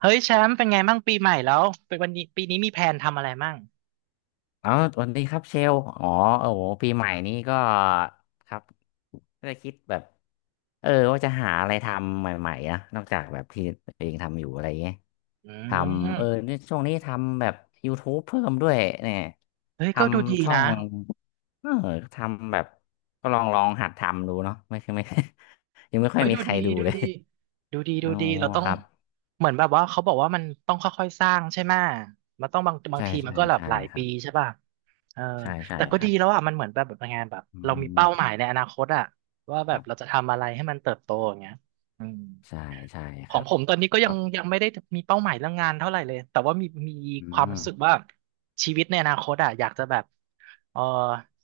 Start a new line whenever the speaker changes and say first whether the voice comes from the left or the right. right: เฮ้ยแชมป์เป็นไงมั่งปีใหม่แล้วเป็นวันนี้ปีนี้มีแผนทำอะไรมั่ง
left: อ๋อสวัสดีครับเชล อ๋อโอ้โห ปีใหม่นี้ก็ครับก็เลยคิดแบบว่าจะหาอะไรทำใหม่ๆนะนอกจากแบบที่ตัวเองทำอยู่อะไรเงี้ย
right: อื
left: ทำ
right: ม
left: เนี่ยช่วงนี้ทำแบบ YouTube เพิ่มด้วยเนี่ย
right: เฮ้ย
left: ท
right: ก็ดูดี
left: ำช่อ
right: นะ
left: งเออทำแบบก็ลองลองหัดทำดูเนาะไม่ใช่ไม่ ยังไม่ค่อ
right: เฮ้
left: ย
right: ย
left: มี
right: ดู
left: ใคร
right: ดี
left: ดู
right: ดู
left: เลย
right: ดีดูดีดู
left: อ๋อ
right: ดีเราต้อ
left: ค
right: ง
left: รับ
right: เหมือนแบบว่าเขาบอกว่ามันต้องค่อยๆสร้างใช่ไหมมันต้องบาง
left: ใช่
right: ทีมัน
left: ใช่
right: ก็แบบ
left: ใช่
right: หลาย
left: ครั
right: ปี
left: บ
right: ใช่ป่ะเออ
left: ใช่ใช่
right: แต่ก็
left: ครั
right: ดี
left: บ
right: แล้วอ่ะมันเหมือนแบบงานแบบ
left: อื
right: เรามีเป้าห
left: ม
right: มายในอนาคตอ่ะว่าแบ
left: ค
right: บ
left: รั
right: เรา
left: บ
right: จะทำอะไรให้มันเติบโตอย่างเงี้ยอืม
left: ใช่ใช่
right: ข
left: ค
right: อง
left: รับ
right: ผมตอนนี้ก็
left: ค
right: ยั
left: รั
right: ง
left: บ
right: ยังไม่ได้มีเป้าหมายเรื่องงานเท่าไหร่เลยแต่ว่ามี
left: อื
right: ความรู้
left: ม
right: สึกว่าชีวิตในอนาคตอ่ะอยากจะแบบเออ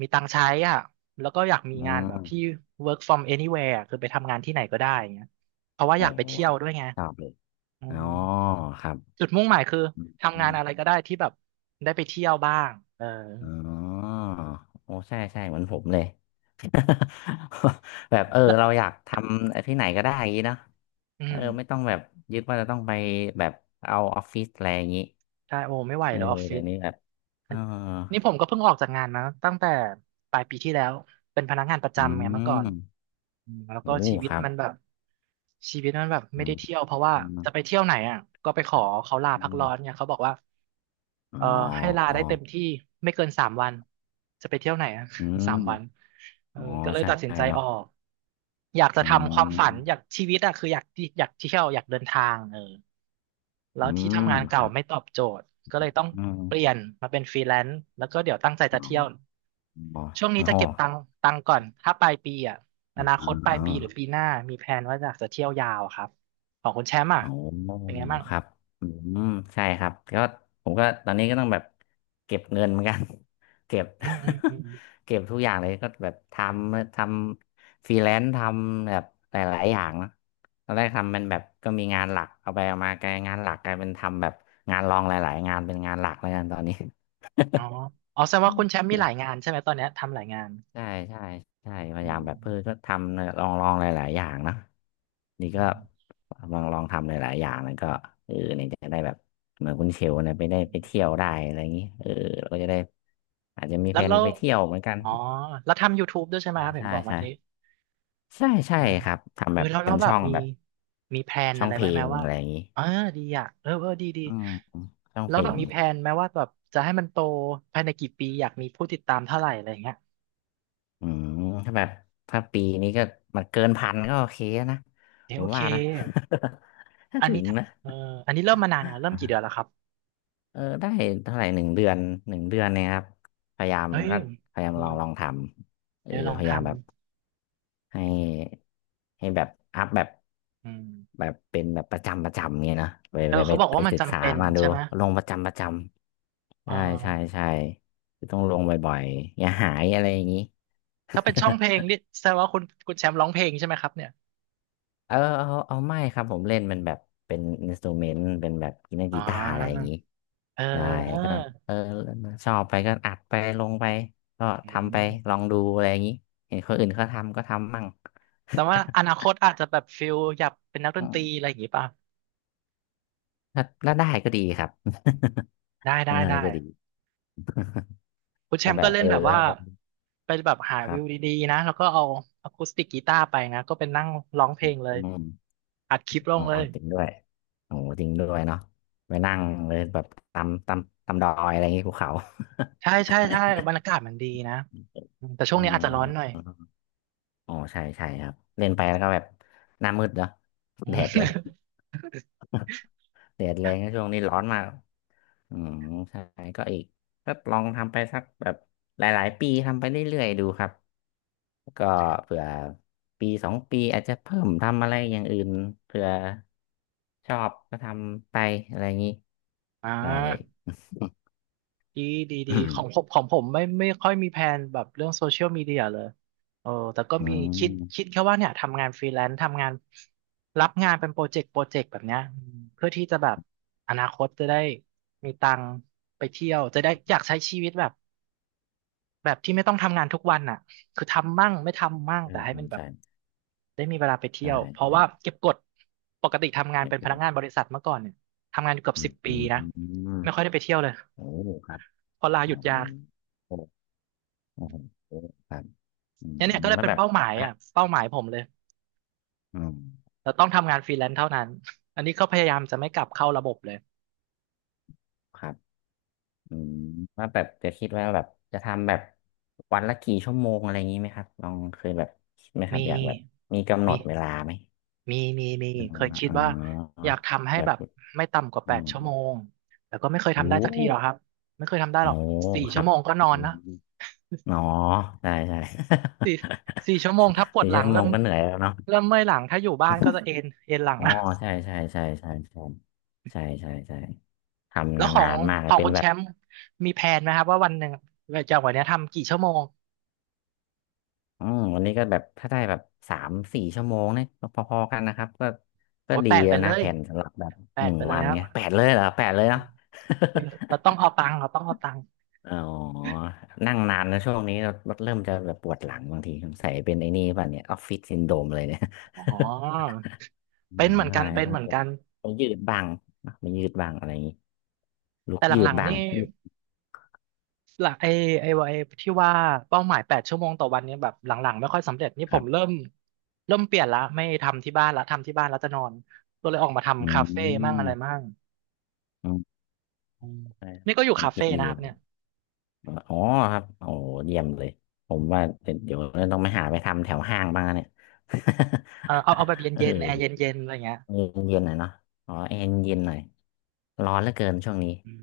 right: มีตังค์ใช้อ่ะแล้วก็อยากมี
left: อื
right: งานแบบที่
left: ม
right: work from anywhere อะคือไปทำงานที่ไหนก็ได้อย่างเงี้ยเพราะว่า
left: โอ้
right: อยากไปเที่ย
left: ค
right: ว
left: รับ
right: ด้วยไง
left: ครับเลย
right: อื
left: อ๋อ
right: ม
left: ครับ
right: จุดมุ่งหมายคือ
left: อื
right: ทำงาน
left: ม
right: อะไรก็ได้ที่แบบได้ไปเที่ยวบ้างเออ
left: อ๋อโอ้ใช่ใช่เหมือนผมเลย แบบ
right: แล้ว
left: เราอยากทำที่ไหนก็ได้อย่างนี้เนาะ
right: อืม
left: ไม่ต้องแบบยึดว่าจะต้องไปแบบเอาออฟฟิศอะไรอย่างนี้
right: ใช่โอ้ไม่ไหว
left: เออ
right: แล้วออฟฟิ
left: เดี๋ย
right: ศ
left: วนี้แบบเอ
right: อั
left: อ
right: นนี่ผมก็เพิ่งออกจากงานมาตั้งแต่ปลายปีที่แล้วเป็นพนักงานประ
left: อื
right: จำไงเมื่อก่อน
left: ม
right: อืมแล้ว
left: โอ้
right: ก็ชีวิ
left: ค
right: ต
left: รับ
right: มันแบบชีวิตมันแบบ
left: อื
right: ไม่ได้
left: ม
right: เที่ยวเพราะว่า
left: อืม
right: จะไปเที่ยวไหนอ่ะก็ไปข
left: ค
right: อ
left: รับ
right: เขาลา
left: อื
right: พัก
left: ม
right: ร้อนเนี่ยเขาบอกว่า
left: อ๋อ
right: เออให้ลา
left: อ๋อ
right: ได้เต็มที่ไม่เกินสามวันจะไปเที่ยวไหนอ่ะ
left: อื ม
right: 3 วันเออ
left: อ๋อ
right: ก็เลย
left: ใช่
right: ตัดสินใจ
left: เนาะ
right: ออกอยากจะ
left: อื
right: ทำความฝันอยาก
left: ม
right: ชีวิตอ่ะคืออยากที่อยากเที่ยวอยากเดินทางเออแล้
left: อื
right: วที่
left: ม
right: ทำงาน
left: ค
right: เก่า
left: รับ
right: ไม่ตอบโจทย์ก็เลยต้อง
left: อืม
right: เปลี่ยนมาเป็นฟรีแลนซ์แล้วก็เดี๋ยวตั้งใจ
left: อ๋
right: จะเที่ยว
left: อ
right: ช่วงนี้จะ
left: อ๋อ
right: เก็บตัง
left: อ
right: ค์ตังค์ก่อนถ้าปลายปีอ่ะอนาคตป
left: ๋
right: ลายปีหรือ
left: อ
right: ปีหน้ามีแผนว่าอยากจะเที่ยวยาวครับของคุณแชมป์อ่ะ
left: อ๋อ
right: เป็นไงบ้าง
left: ครับอืมใช่ครับก็ผมก็ตอนนี้ก็ต้องแบบเก็บเงินเหมือนกัน เก็บ
right: อืมอืมอืมอม
left: เก็บทุกอย่างเลยก็แบบทำฟรีแลนซ์ทำแบบหลายๆอย่างนะตอนแรกทำเป็นแบบก็มีงานหลักเอาไปเอามากลายงานหลักกลายเป็นทำแบบงานรองหลายๆงานเป็นงานหลักแล้วกันตอนนี้
right: อ๋ออ๋อแสดงว่าคุณแชมป์มีหลายงา นใช่ไหมตอนเนี้ยทำหลายงาน
left: ใช่ใช่ใช่พ
right: อื
left: ยายามแบ
right: ม
left: บเพื่อก็ทำเนี่ยลองลองหลายๆอย่างเนอะนี่
right: อื
left: ก็
right: ม
left: ลองลองทำหลายๆอย่างแล้วก็เนี่ยจะได้แบบเหมือนคุณเชลเนี่ยไปได้
right: อื
left: ไป
right: ม
left: เที่ยวได้อะไรอย่างนี้เราก็จะได้อาจจะมี
right: แล้
left: แผ
right: ว
left: น
right: แล้ว
left: ไปเที่ยวเหมือนกัน
right: อ๋อแล้วทำ YouTube ด้วยใช่ไหม
left: ใช่
right: ครับเห็น
left: ใช่
right: บอกเมื่
left: ใช่
right: อกี้
left: ใช่ใช่
right: เออ
left: ครับทำ
right: เอ
left: แบ
right: อ
left: บ
right: แล้ว
left: เป็
right: แล้
left: น
right: วแบ
left: ช่
right: บ
left: อง
right: มี
left: แบบ
right: มีแพลน
left: ช่อ
right: อะ
left: ง
right: ไร
left: เพล
right: ไว้ไหม
left: ง
right: ว่า
left: อะไรอย่างนี้
right: เออดีอ่ะเออเออดีดี
left: อืมช่อง
right: แล้
left: เพ
right: ว
left: ล
right: แบบ
left: ง
right: มีแพลนไหมว่าแบบจะให้มันโตภายในกี่ปีอยากมีผู้ติดตามเท่าไหร่อะไรอย่างเงี้ย
left: อืมถ้าแบบถ้าปีนี้ก็มันเกินพันก็โอเคนะ
right: เอะ
left: ผ
right: โอ
left: ม
right: เค
left: ว่านะ ถ้า
right: อัน
left: ถึ
right: นี้
left: ง
right: ถ้า
left: นะ
right: เอออันนี้เริ่มมานานแล้วเริ่มกี่เดือนแล้วครับ
left: ได้เท่าไหร่หนึ่งเดือนหนึ่งเดือนเนี่ยครับพยายาม
right: เฮ้ย
left: ก็พยายามล
right: ล
left: อ
right: อ
left: ง
right: ง
left: ลองทำ
right: เออลอง
left: พยายา
right: ทำ
left: มแบบให้ให้แบบอัพแบบ
right: อืม
left: แบบเป็นแบบประจำประจำเงี้ยนะไป
right: เออ
left: ไปไป
right: เขาบอก
left: ไป
right: ว่ามัน
left: ศึก
right: จำ
left: ษา
right: เป็น
left: มาดู
right: ใช่ไหม
left: ลงประจำประจำ
right: เอ
left: ใช่ใช่
right: อ
left: ใช่คือต้องลงบ่อยๆอย่าหายอะไรอย่างนี้
right: ถ้าเป็นช่องเพล งนี่แสดงว่าคุณแชมป์ร้องเพลงใช่ไหมครับเนี่ย
left: เอาไม่ครับผมเล่นมันแบบเป็นอินสตูเมนต์เป็นแบบเล่น
right: อ๋
left: กีตาร์อะไรอย่าง
right: อ
left: นี้
right: เ
left: ใช่ก็
right: ออ
left: เออชอบไปก็อัดไปลงไปก็
right: อื
left: ทำไป
right: ม
left: ลองดูอะไรอย่างนี้เห็นคนอื่นเขาทำก็ทำมั่ง
right: แต่ว่าอนาคตอาจจะแบบฟิลอยากเป็นนัก ด
left: อื
right: นตรีอะ
left: ม
right: ไรอย่างงี้ป่ะ
left: ถ้าถ้าได้ก็ดีครับ
right: ได้
left: ถ้า
right: ได้
left: ได้
right: ได้
left: ก็ดี
right: คุณแช
left: แต่
right: มป์
left: แบ
right: ก็
left: บ
right: เล่นแบบว่า
left: ถ้าเรา
right: ไปแบบหา
left: ค
right: วิ
left: รับ
right: วดีๆนะ แล้วก็เอาอะคูสติกกีตาร์ไปนะก็เป็นนั่งร้องเพลงเล
left: อื
right: ย
left: ม
right: อัดคลิปล
left: อ๋
right: ง
left: อ
right: เลย
left: จริงด้วยโอ้โหจริงด้วยเนาะไปนั่งเลยแบบตำดอยอะไรอย่างนี้ภูเขา
right: ใช่ใช่ใช่บรรยากาศมันดีนะอืมแต่ช่ ว
left: เ
right: งนี้อาจจะร้อนหน่
left: ออ
right: อย
left: อ๋อใช่ใช่ครับเล่นไปแล้วก็แบบหน้ามืดเนาะ
right: อื
left: แด
right: ม
left: ดแรงแดดแรงนะช่วงนี้ร้อนมากอืมใช่ก็อีกก็ลองทำไปสักแบบหลายๆปีทำไปเรื่อยๆดูครับก็เผื่อปีสองปีอาจจะเพิ่มทำอะไรอย่างอื่นเผื่อชอบก็ทำไปอะไรอย่างนี้
right: อ่า
left: ใช่
right: ดีดีดีของผมข องผมไม่ไม่ค่อยมีแผนแบบเรื่องโซเชียลมีเดียเลยเออแต่ก็
left: อื
right: มี
left: ม
right: คิดแค่ว่าเนี่ยทำงานฟรีแลนซ์ทำงานรับงานเป็นโปรเจกต์โปรเจกต์แบบเนี้ยอืมเพื่อที่จะแบบอนาคตจะได้มีตังค์ไปเที่ยวจะได้อยากใช้ชีวิตแบบ แบบที่ไม่ต้องทำงานทุกวันอ่ะคือทำมั่งไม่ทำมั่ง
left: ใช่
right: แต่ให้
left: ครั
right: มัน
left: บ
right: แบบ
left: ใช่
right: ได้มีเวลาไปเที่
left: ใช่
right: ยว
left: ใช
right: เพราะว่า
left: ่
right: เก็บกดปกติทำงาน
left: ไม่
right: เป็น
left: ป
right: พ
left: ว
right: นัก
left: ด
right: งานบริษัทเมื่อก่อนเนี่ยทำงานอยู่เกือบ
left: อื
right: สิ
left: ม
right: บปีนะไม่ค่อยได้ไปเที่ยวเลย
left: โอ้โหครับ
right: เพอลาห
left: โอ้
right: ยุดยาว
left: โห โอ้โหครับอืม
right: เนี่ยเนี่ยก็เลย
left: แล้ว
right: เป็น
left: แบบ
right: เป้าหมาย
left: นะ
right: อ่ะเป้าหมายผมเลย
left: อืม
right: เราต้องทำงานฟรีแลนซ์เท่านั้นอันนี้ก็พยายามจะไม่กลับเข้าระบบเลย
left: ครับอืมแล้วแบบจะคิดว่าแบบจะทำแบบวันละกี่ชั่วโมงอะไรอย่างนี้ไหมครับลองเคยแบบคิดไหมครั
right: มี
left: บอยากแบบมีกำหน
right: มี
left: ดเวลาไหม
right: มีมีมี
left: อ๋
right: เคย
left: อ
right: คิด
left: อ๋
right: ว่า
left: อ
right: อยากทำให้
left: แบ
right: แบ
left: บ
right: บไม่ต่ำกว่า
left: อื
right: แปด
left: ม
right: ชั่วโมงแต่ก็ไม่เคยทำได้
left: รู้
right: สักทีหรอกครับไม่เคยทำได้ห
left: โอ้
right: รอกสี่
left: ค
right: ชั่
left: รั
right: ว
left: บ
right: โมงก็นอ
left: อ
right: นนะ
left: มอ๋อใช่ใช่
right: สี่สี่ชั่วโมงถ้าป วด
left: สี่
right: หลัง
left: ชั่วโม
right: เริ่ม
left: งก็เหนื่อยแล้วเนาะ
right: เริ่มเมื่อยหลังถ้าอยู่บ้านก็จะเอนเอนหลัง
left: อ๋อ
right: นะ
left: ใช่ใช่ใช่ใช่ใช่ใช่ใช่ใช่ทำ
right: แล้วขอ
left: นา
right: ง
left: นๆมาก
right: ข
left: เล
right: อ
left: ย
right: ง
left: เป็น
right: คุณ
left: แบ
right: แช
left: บ
right: มป์มีแผนไหมครับว่าวันหนึ่งจากวันเนี้ยทำกี่ชั่วโมง
left: อืมวันนี้ก็แบบถ้าได้แบบสามสี่ชั่วโมงเนี่ยก็พอๆกันนะครับก็
right: โอ้
left: ก็
right: ย
left: ดี
right: แปดไป
left: แล้ว
right: เล
left: นะ
right: ย
left: แผนสำหรับแบบ
right: แป
left: ห
right: ด
left: นึ่ง
right: ไปเล
left: วั
right: ย
left: น
right: ครับ
left: เนี่ยแปดเลยเหรอแปดเลยเนาะ
right: เฮ้ยเราต้องเอาตังค์เราต้องเอาตังค์
left: อ๋อนั่งนานนะช่วงนี้เราเริ่มจะแบบปวดหลังบางทีสงสัยเป็นไอ้นี่ป่ะเนี่ยออฟฟิศซินโดรมเลยเนี่ย
right: อ๋อ
left: อื
right: เป็
left: ม
right: นเหมือน
left: ใช่
right: กันเป็น
left: ต้อง
right: เหมือน
left: แบบ
right: กัน
left: ต้องยืดบ้างนะไม่ยืดบ้างอะไรอย่างนี้ลุก
right: แต่ห
left: ยื
right: ลั
left: ด
right: งๆ
left: บ้า
right: นี่
left: ง
right: หลักไอ้ไอ้ไอ้ที่ว่าเป้าหมาย8 ชั่วโมงต่อวันเนี่ยแบบหลังๆไม่ค่อยสำเร็จนี่
left: ค
right: ผ
left: รั
right: มเริ่
left: บ
right: มเริ่มเปลี่ยนละไม่ทำที่บ้านละทำที่บ้านแล้วจะนอนก็เลยออกมา
left: อื
right: ทำคาเฟ่มั่งอะไรมั่
left: ม
right: ง
left: อืม
right: อืม
left: ใช่
right: นี่ก็อยู่
left: ความ
right: คา
left: คิ
right: เฟ่
left: ดดี
right: นะครับเนี่ย
left: อ๋อครับโอ้เยี่ยมเลยผมว่าเดี๋ยวต้องไปหาไปทำแถวห้างบ้างนะเนี่ย
right: เออเอาแบบ
left: เออ
right: เย็นๆแอร์เย็นๆอะไรเงี้ย
left: เย็นๆหน่อยเนาะอ๋อแอร์เย็นหน่อยร้อนเหลือเกินช่วงนี้
right: อืม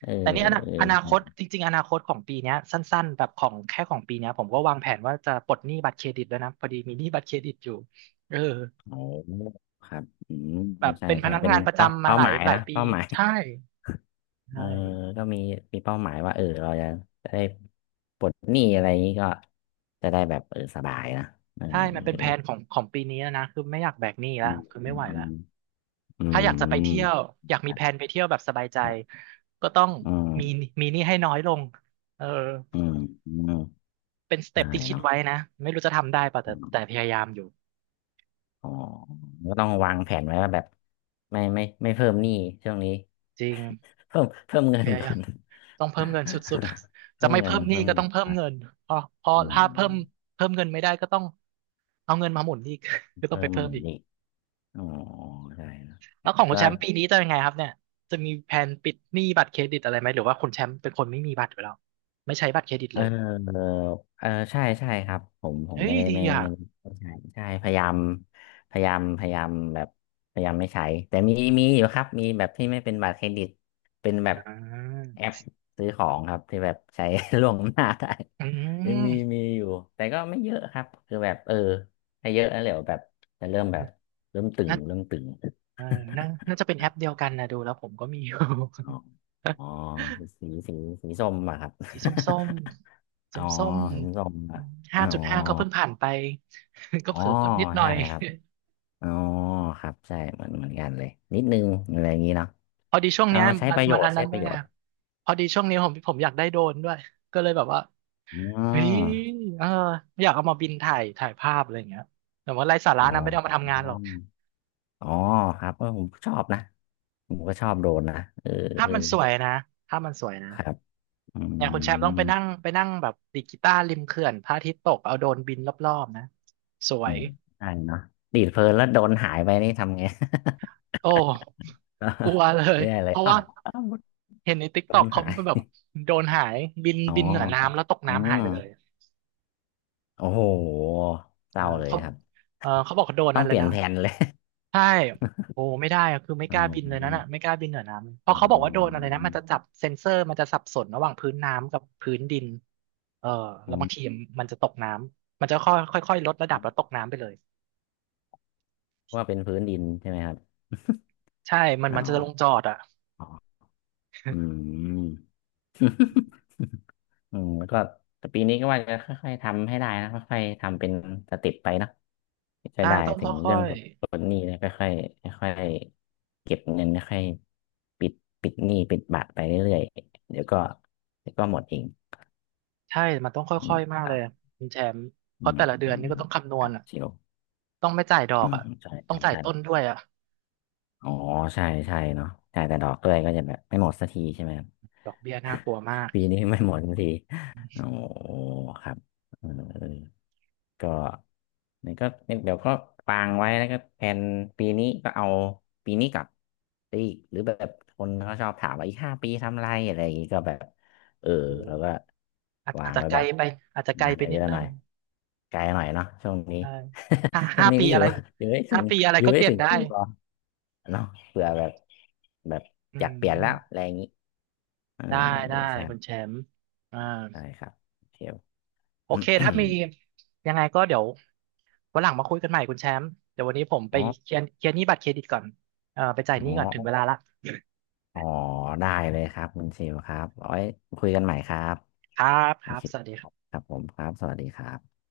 left: เออ
right: แต่นี่
left: เออ
right: อนา
left: ค
right: ค
left: รั
right: ต
left: บ
right: จริงๆอนาคตของปีเนี้ยสั้นๆแบบของแค่ของปีเนี้ยผมก็วางแผนว่าจะปลดหนี้บัตรเครดิตแล้วยนะพอดีมีหนี้บัตรเครดิตอยู่เออ
left: โอ้ครับอืม
right: แบบ
left: ใช่
right: เป็นพ
left: ใช่
right: นัก
left: เป็น
right: งานประ
left: เป้า
right: จำมา
left: เป้า
right: ห
left: ห
right: ลาย
left: มาย
right: หลาย
left: นะ
right: ปี
left: เป้าหมาย
right: ใช่
left: เอ
right: ใช่
left: อก็มีมีเป้าหมายว่าเราจะจะได้ปลดหนี้อะไรอย่างนี้ก็จะได้แบบสบายนะเออ
right: ใช่มันเป็นแผนของของปีนี้แล้วนะคือไม่อยากแบกหนี้
left: อื
right: ละ
left: ม
right: คือ
left: อื
right: ไม่ไหวละ
left: มอื
right: ถ้าอยากจะไป
left: ม
right: เที่ยว อยากมีแผนไปเที่ยวแบบสบายใจก็ต้อง
left: อื
right: มี
left: ม
right: มีหนี้ให้น้อยลง เออ
left: อืมอืม
right: เป็นสเต็ป
left: ใช่
right: ที่คิด
left: เนาะ
right: ไว้นะ ไม่รู้จะทำได้ป่ะ
left: อื
right: แต่
left: ม
right: พยายามอยู่
left: อ๋อก็ต้องวางแผนไว้ว่าแบบไม่เพิ่มหนี้ช่วงนี้
right: จริง
left: เพิ่มเงิ
right: พ
left: น
right: ยา
left: ก่อ
right: ยาม
left: น
right: ต้องเพิ่มเงินสุด ๆ จะ
left: เพิ่ม
right: ไม่
left: เงิน
right: เพิ่มหนี้
left: เพิ่ม
right: ก็
left: เงิ
right: ต้อง
left: น
right: เพิ่ม
left: อ่ะ
right: เงินพอพอ
left: อื๋อ
right: ถ้า
left: ม
right: เพิ่มเงินไม่ได้ก็ต้องเอาเงินมาหมุนอีก ก็ต้อง
left: เพิ่
right: ไป
left: ม
right: เพิ่มอี
left: ห
right: ก
left: นี้อ๋อใช่เนอะ
right: แล้วของคุ
left: ก็
right: ณแชมป์ปีนี้จะยังไงครับเนี่ยจะมีแผนปิดหนี้บัตรเครดิตอะไรไหมหรือว่าคุณแชมป์เป็นคนไม่มีบัตรอยู่แล้วไม่ใช้บัตรเครดิต
left: เ
right: เลย
left: ออเออใช่ใช่ครับผม
right: เฮ้
left: ไม่
right: ย
left: ได้
right: ดีอ่ะ
left: ไม่ใช่ใช่พยายามพยายามแบบพยายามไม่ใช้แต่มีอยู่ครับมีแบบที่ไม่เป็นบัตรเครดิตเป็นแบบ
right: อ่า
left: แอปซื้อของครับที่แบบใช้ ล่วงหน้าได้
right: อื
left: ยังมี
right: ม
left: มีอยู่แต่ก็ไม่เยอะครับคือแบบเออถ้าเยอะแล้วเดี๋ยวแบบจะเริ่มแบบเริ่มตึง
right: น่า
left: เริ่มตึง
right: เออน่าจะเป็นแอปเดียวกันนะดูแล้วผมก็มีอยู่
left: อ๋อ อ๋อสีสีสีส้มอะครับ
right: สีส้มส้ม
left: อ๋
right: ส้
left: อ
right: มส้ม
left: สีส้มอะ
right: ห้า
left: อ๋อ
right: จุดห้าก็เพิ่งผ่านไป ก็
left: อ๋อ
right: เผลอกดนิดหน่อ
left: ใช่
right: ย
left: ครับอ๋อครับใช่เหมือนกันเลยนิดนึงอะไรอย่างนี้เนาะ
right: พอดีช่วง
left: เอา
right: เนี้ย
left: มาใช้
right: มั
left: ป
right: น
left: ระโย
right: มัน
left: ช
right: อัน
left: น์ใช้
right: นั้น
left: ป
right: ด้ว
left: ระ
right: ย
left: โย
right: ไง
left: ชน์
right: พอดีช่วงนี้ผมอยากได้โดรนด้วยก็เลยแบบว่า
left: อ๋
right: เฮ้ย
left: อ
right: เอออยากเอามาบินถ่ายถ่ายภาพอะไรอย่างเงี้ยแต่ว่าไร้สาระ
left: อ๋อ
right: นะไม่ได้เอามาทำงานหรอก
left: อ๋อครับเออผมชอบนะผมก็ชอบโดรนนะเออ
right: ภา
left: เอ
right: พ
left: อ
right: มันสวยนะภาพมันสวยนะ
left: ครับอื
right: อย่างคุณแชมป์ต้องไป
left: ม
right: นั่งไปนั่งแบบดีดกีตาร์ริมเขื่อนพระอาทิตย์ตกเอาโดรนบินรอบๆนะสว
left: อื
right: ย
left: มใช่เนาะดีดเพลินแล้วโดรนหายไปนี่ทำไง
right: โอ้กลัว เลย
left: ไม่ไเล
right: เพ
left: ย
right: ราะ
left: อ้า
right: ว่า
left: วอ้าว
right: เห็นในติ๊ก
left: โดร
right: ต็อก
left: น
right: เขา
left: หา
right: แบบ
left: ย
right: โดรนหายบิน
left: อ๋อ
right: บินเหนือน้ำแล้วตก
left: อื
right: น้ำหาย
left: ม
right: ไปเลย
left: โอ้โหเศ
right: เออ
left: ร้าเลย
right: เขา
left: ครับ
right: เออเขาบอกเขาโดน
left: ต้อ
right: นั่
left: ง
right: นเล
left: เป
right: ย
left: ลี่ยน
right: นะ
left: แผนเลย
right: ใช่โอ้ไม่ได้อะคือไม่
left: อ๋
right: กล้าบินเลยน่น
left: อ
right: อ่ะไม่กล้าบินเหนือน้ำเพ
left: อื
right: ราะเขาบอกว่าโดรนอะไรนะ
left: ม
right: มันจะจับเซ็นเซอร์มันจะสับสนระหว่างพื้นน้ำกับพื้นดินเออแล้วบางที
left: อื
right: มันจะตกน้ำมันจะค่อยค่อยๆลดระดับแล้วตกน้ำไปเลย
left: ว่าเป็นพื้นดินใช่ไหมครับ
right: ใช่มัน
left: อ๋อ
right: มันจะลงจอดอ่ะ
left: อ๋ออืม อืมแล้วก็แต่ปีนี้ก็ว่าจะค่อยๆทำให้ได้นะค่อยๆทำเป็นสเต็ปไปเนอะจะ
right: ใช่
left: ได้
right: ต้อง
left: ถึง
right: ค่
left: เรื่
right: อ
left: อง
right: ย
left: ผลผลหนี้นะค่อยๆค่อยๆเก็บเงินค่อยๆปิดหนี้ปิดบัตรไปเรื่อยๆเดี๋ยวก็เดี๋ยวก็หมดเอง
right: ๆใช่มันต้องค
left: อื
right: ่
left: ม
right: อยๆมาก
left: ค
right: เล
left: รั
right: ย
left: บ
right: คุณแชมป์เพ
left: อื
right: ราะ
left: ม
right: แต่ละเดือ
left: อื
right: นนี่
left: ม
right: ก็ต้องคำน
left: ค
right: ว
left: รั
right: ณ
left: บ
right: อ่ะ
left: เชียว
right: ต้องไม่จ่ายดอก
left: อืม
right: อ่ะ
left: ใช่
right: ต้อง
left: ใช่
right: จ่าย
left: ใช่
right: ต้นด้วยอ่ะ
left: อ๋อใช่ใช่เนาะใช่แต่ดอกด้วยก็จะแบบไม่หมดสักทีใช่ไหม
right: ดอกเบี้ยน่ากลัวมาก
left: ปีนี้ไม่หมดสักทีโอ้ครับเออก็นี่ก็เดี๋ยวก็วางไว้แล้วก็แผนปีนี้ก็เอาปีนี้กลับไปอีกหรือแบบคนเขาชอบถามว่าอีก5 ปีทำอะไรอะไรอย่างงี้ก็แบบเออ
right: หรือ
left: แล้วก็
right: อาจ
left: วา
right: อาจ
left: ง
right: จะ
left: ไว้
right: ไกล
left: แบบ
right: ไปอาจจะไกล
left: งาน
right: ไปนิ
left: เย
right: ด
left: อะ
right: นึ
left: หน่
right: ง
left: อยไกลหน่อยเนาะช่วงนี้
right: ใช่ห้า
left: ช่ว
right: ห้า
left: งนี้
right: ปี
left: อ
right: อะ
left: ยู่
right: ไร
left: อยู่ให้ถึ
right: ห้า
left: ง
right: ปีอะไร
left: อยู่
right: ก็เป
left: ให้
right: ลี่ยน
left: ถึง
right: ได้
left: ปีก่อนเนาะเผื่อแบบแบบ
right: อื
left: อยากเปลี่ยนแล้วอะไร
right: ม
left: อย่างงี้เออ
right: ได้ ได้
left: ใช่
right: คุณแชมป์อ่า
left: ได้ครับเชล
right: โอเค ถ้ามียังไงก็เดี๋ยววันหลังมาคุยกันใหม่ คุณแชมป์เดี๋ยววันนี้ผมไป
left: อ๋อ
right: เคลียร์หนี้บัตรเครดิตก่อนไปจ่ายห
left: อ๋
right: นี้ก่อนถึงเว
left: อ
right: ลาละ
left: อ๋อได้เลยครับคุณเชลครับเอาไว้คุยกันใหม่ครับ
right: ครับค
left: โอ
right: รับ
left: เค
right: สวัสดีครับ
left: ครับผมครับสวัสดีครับ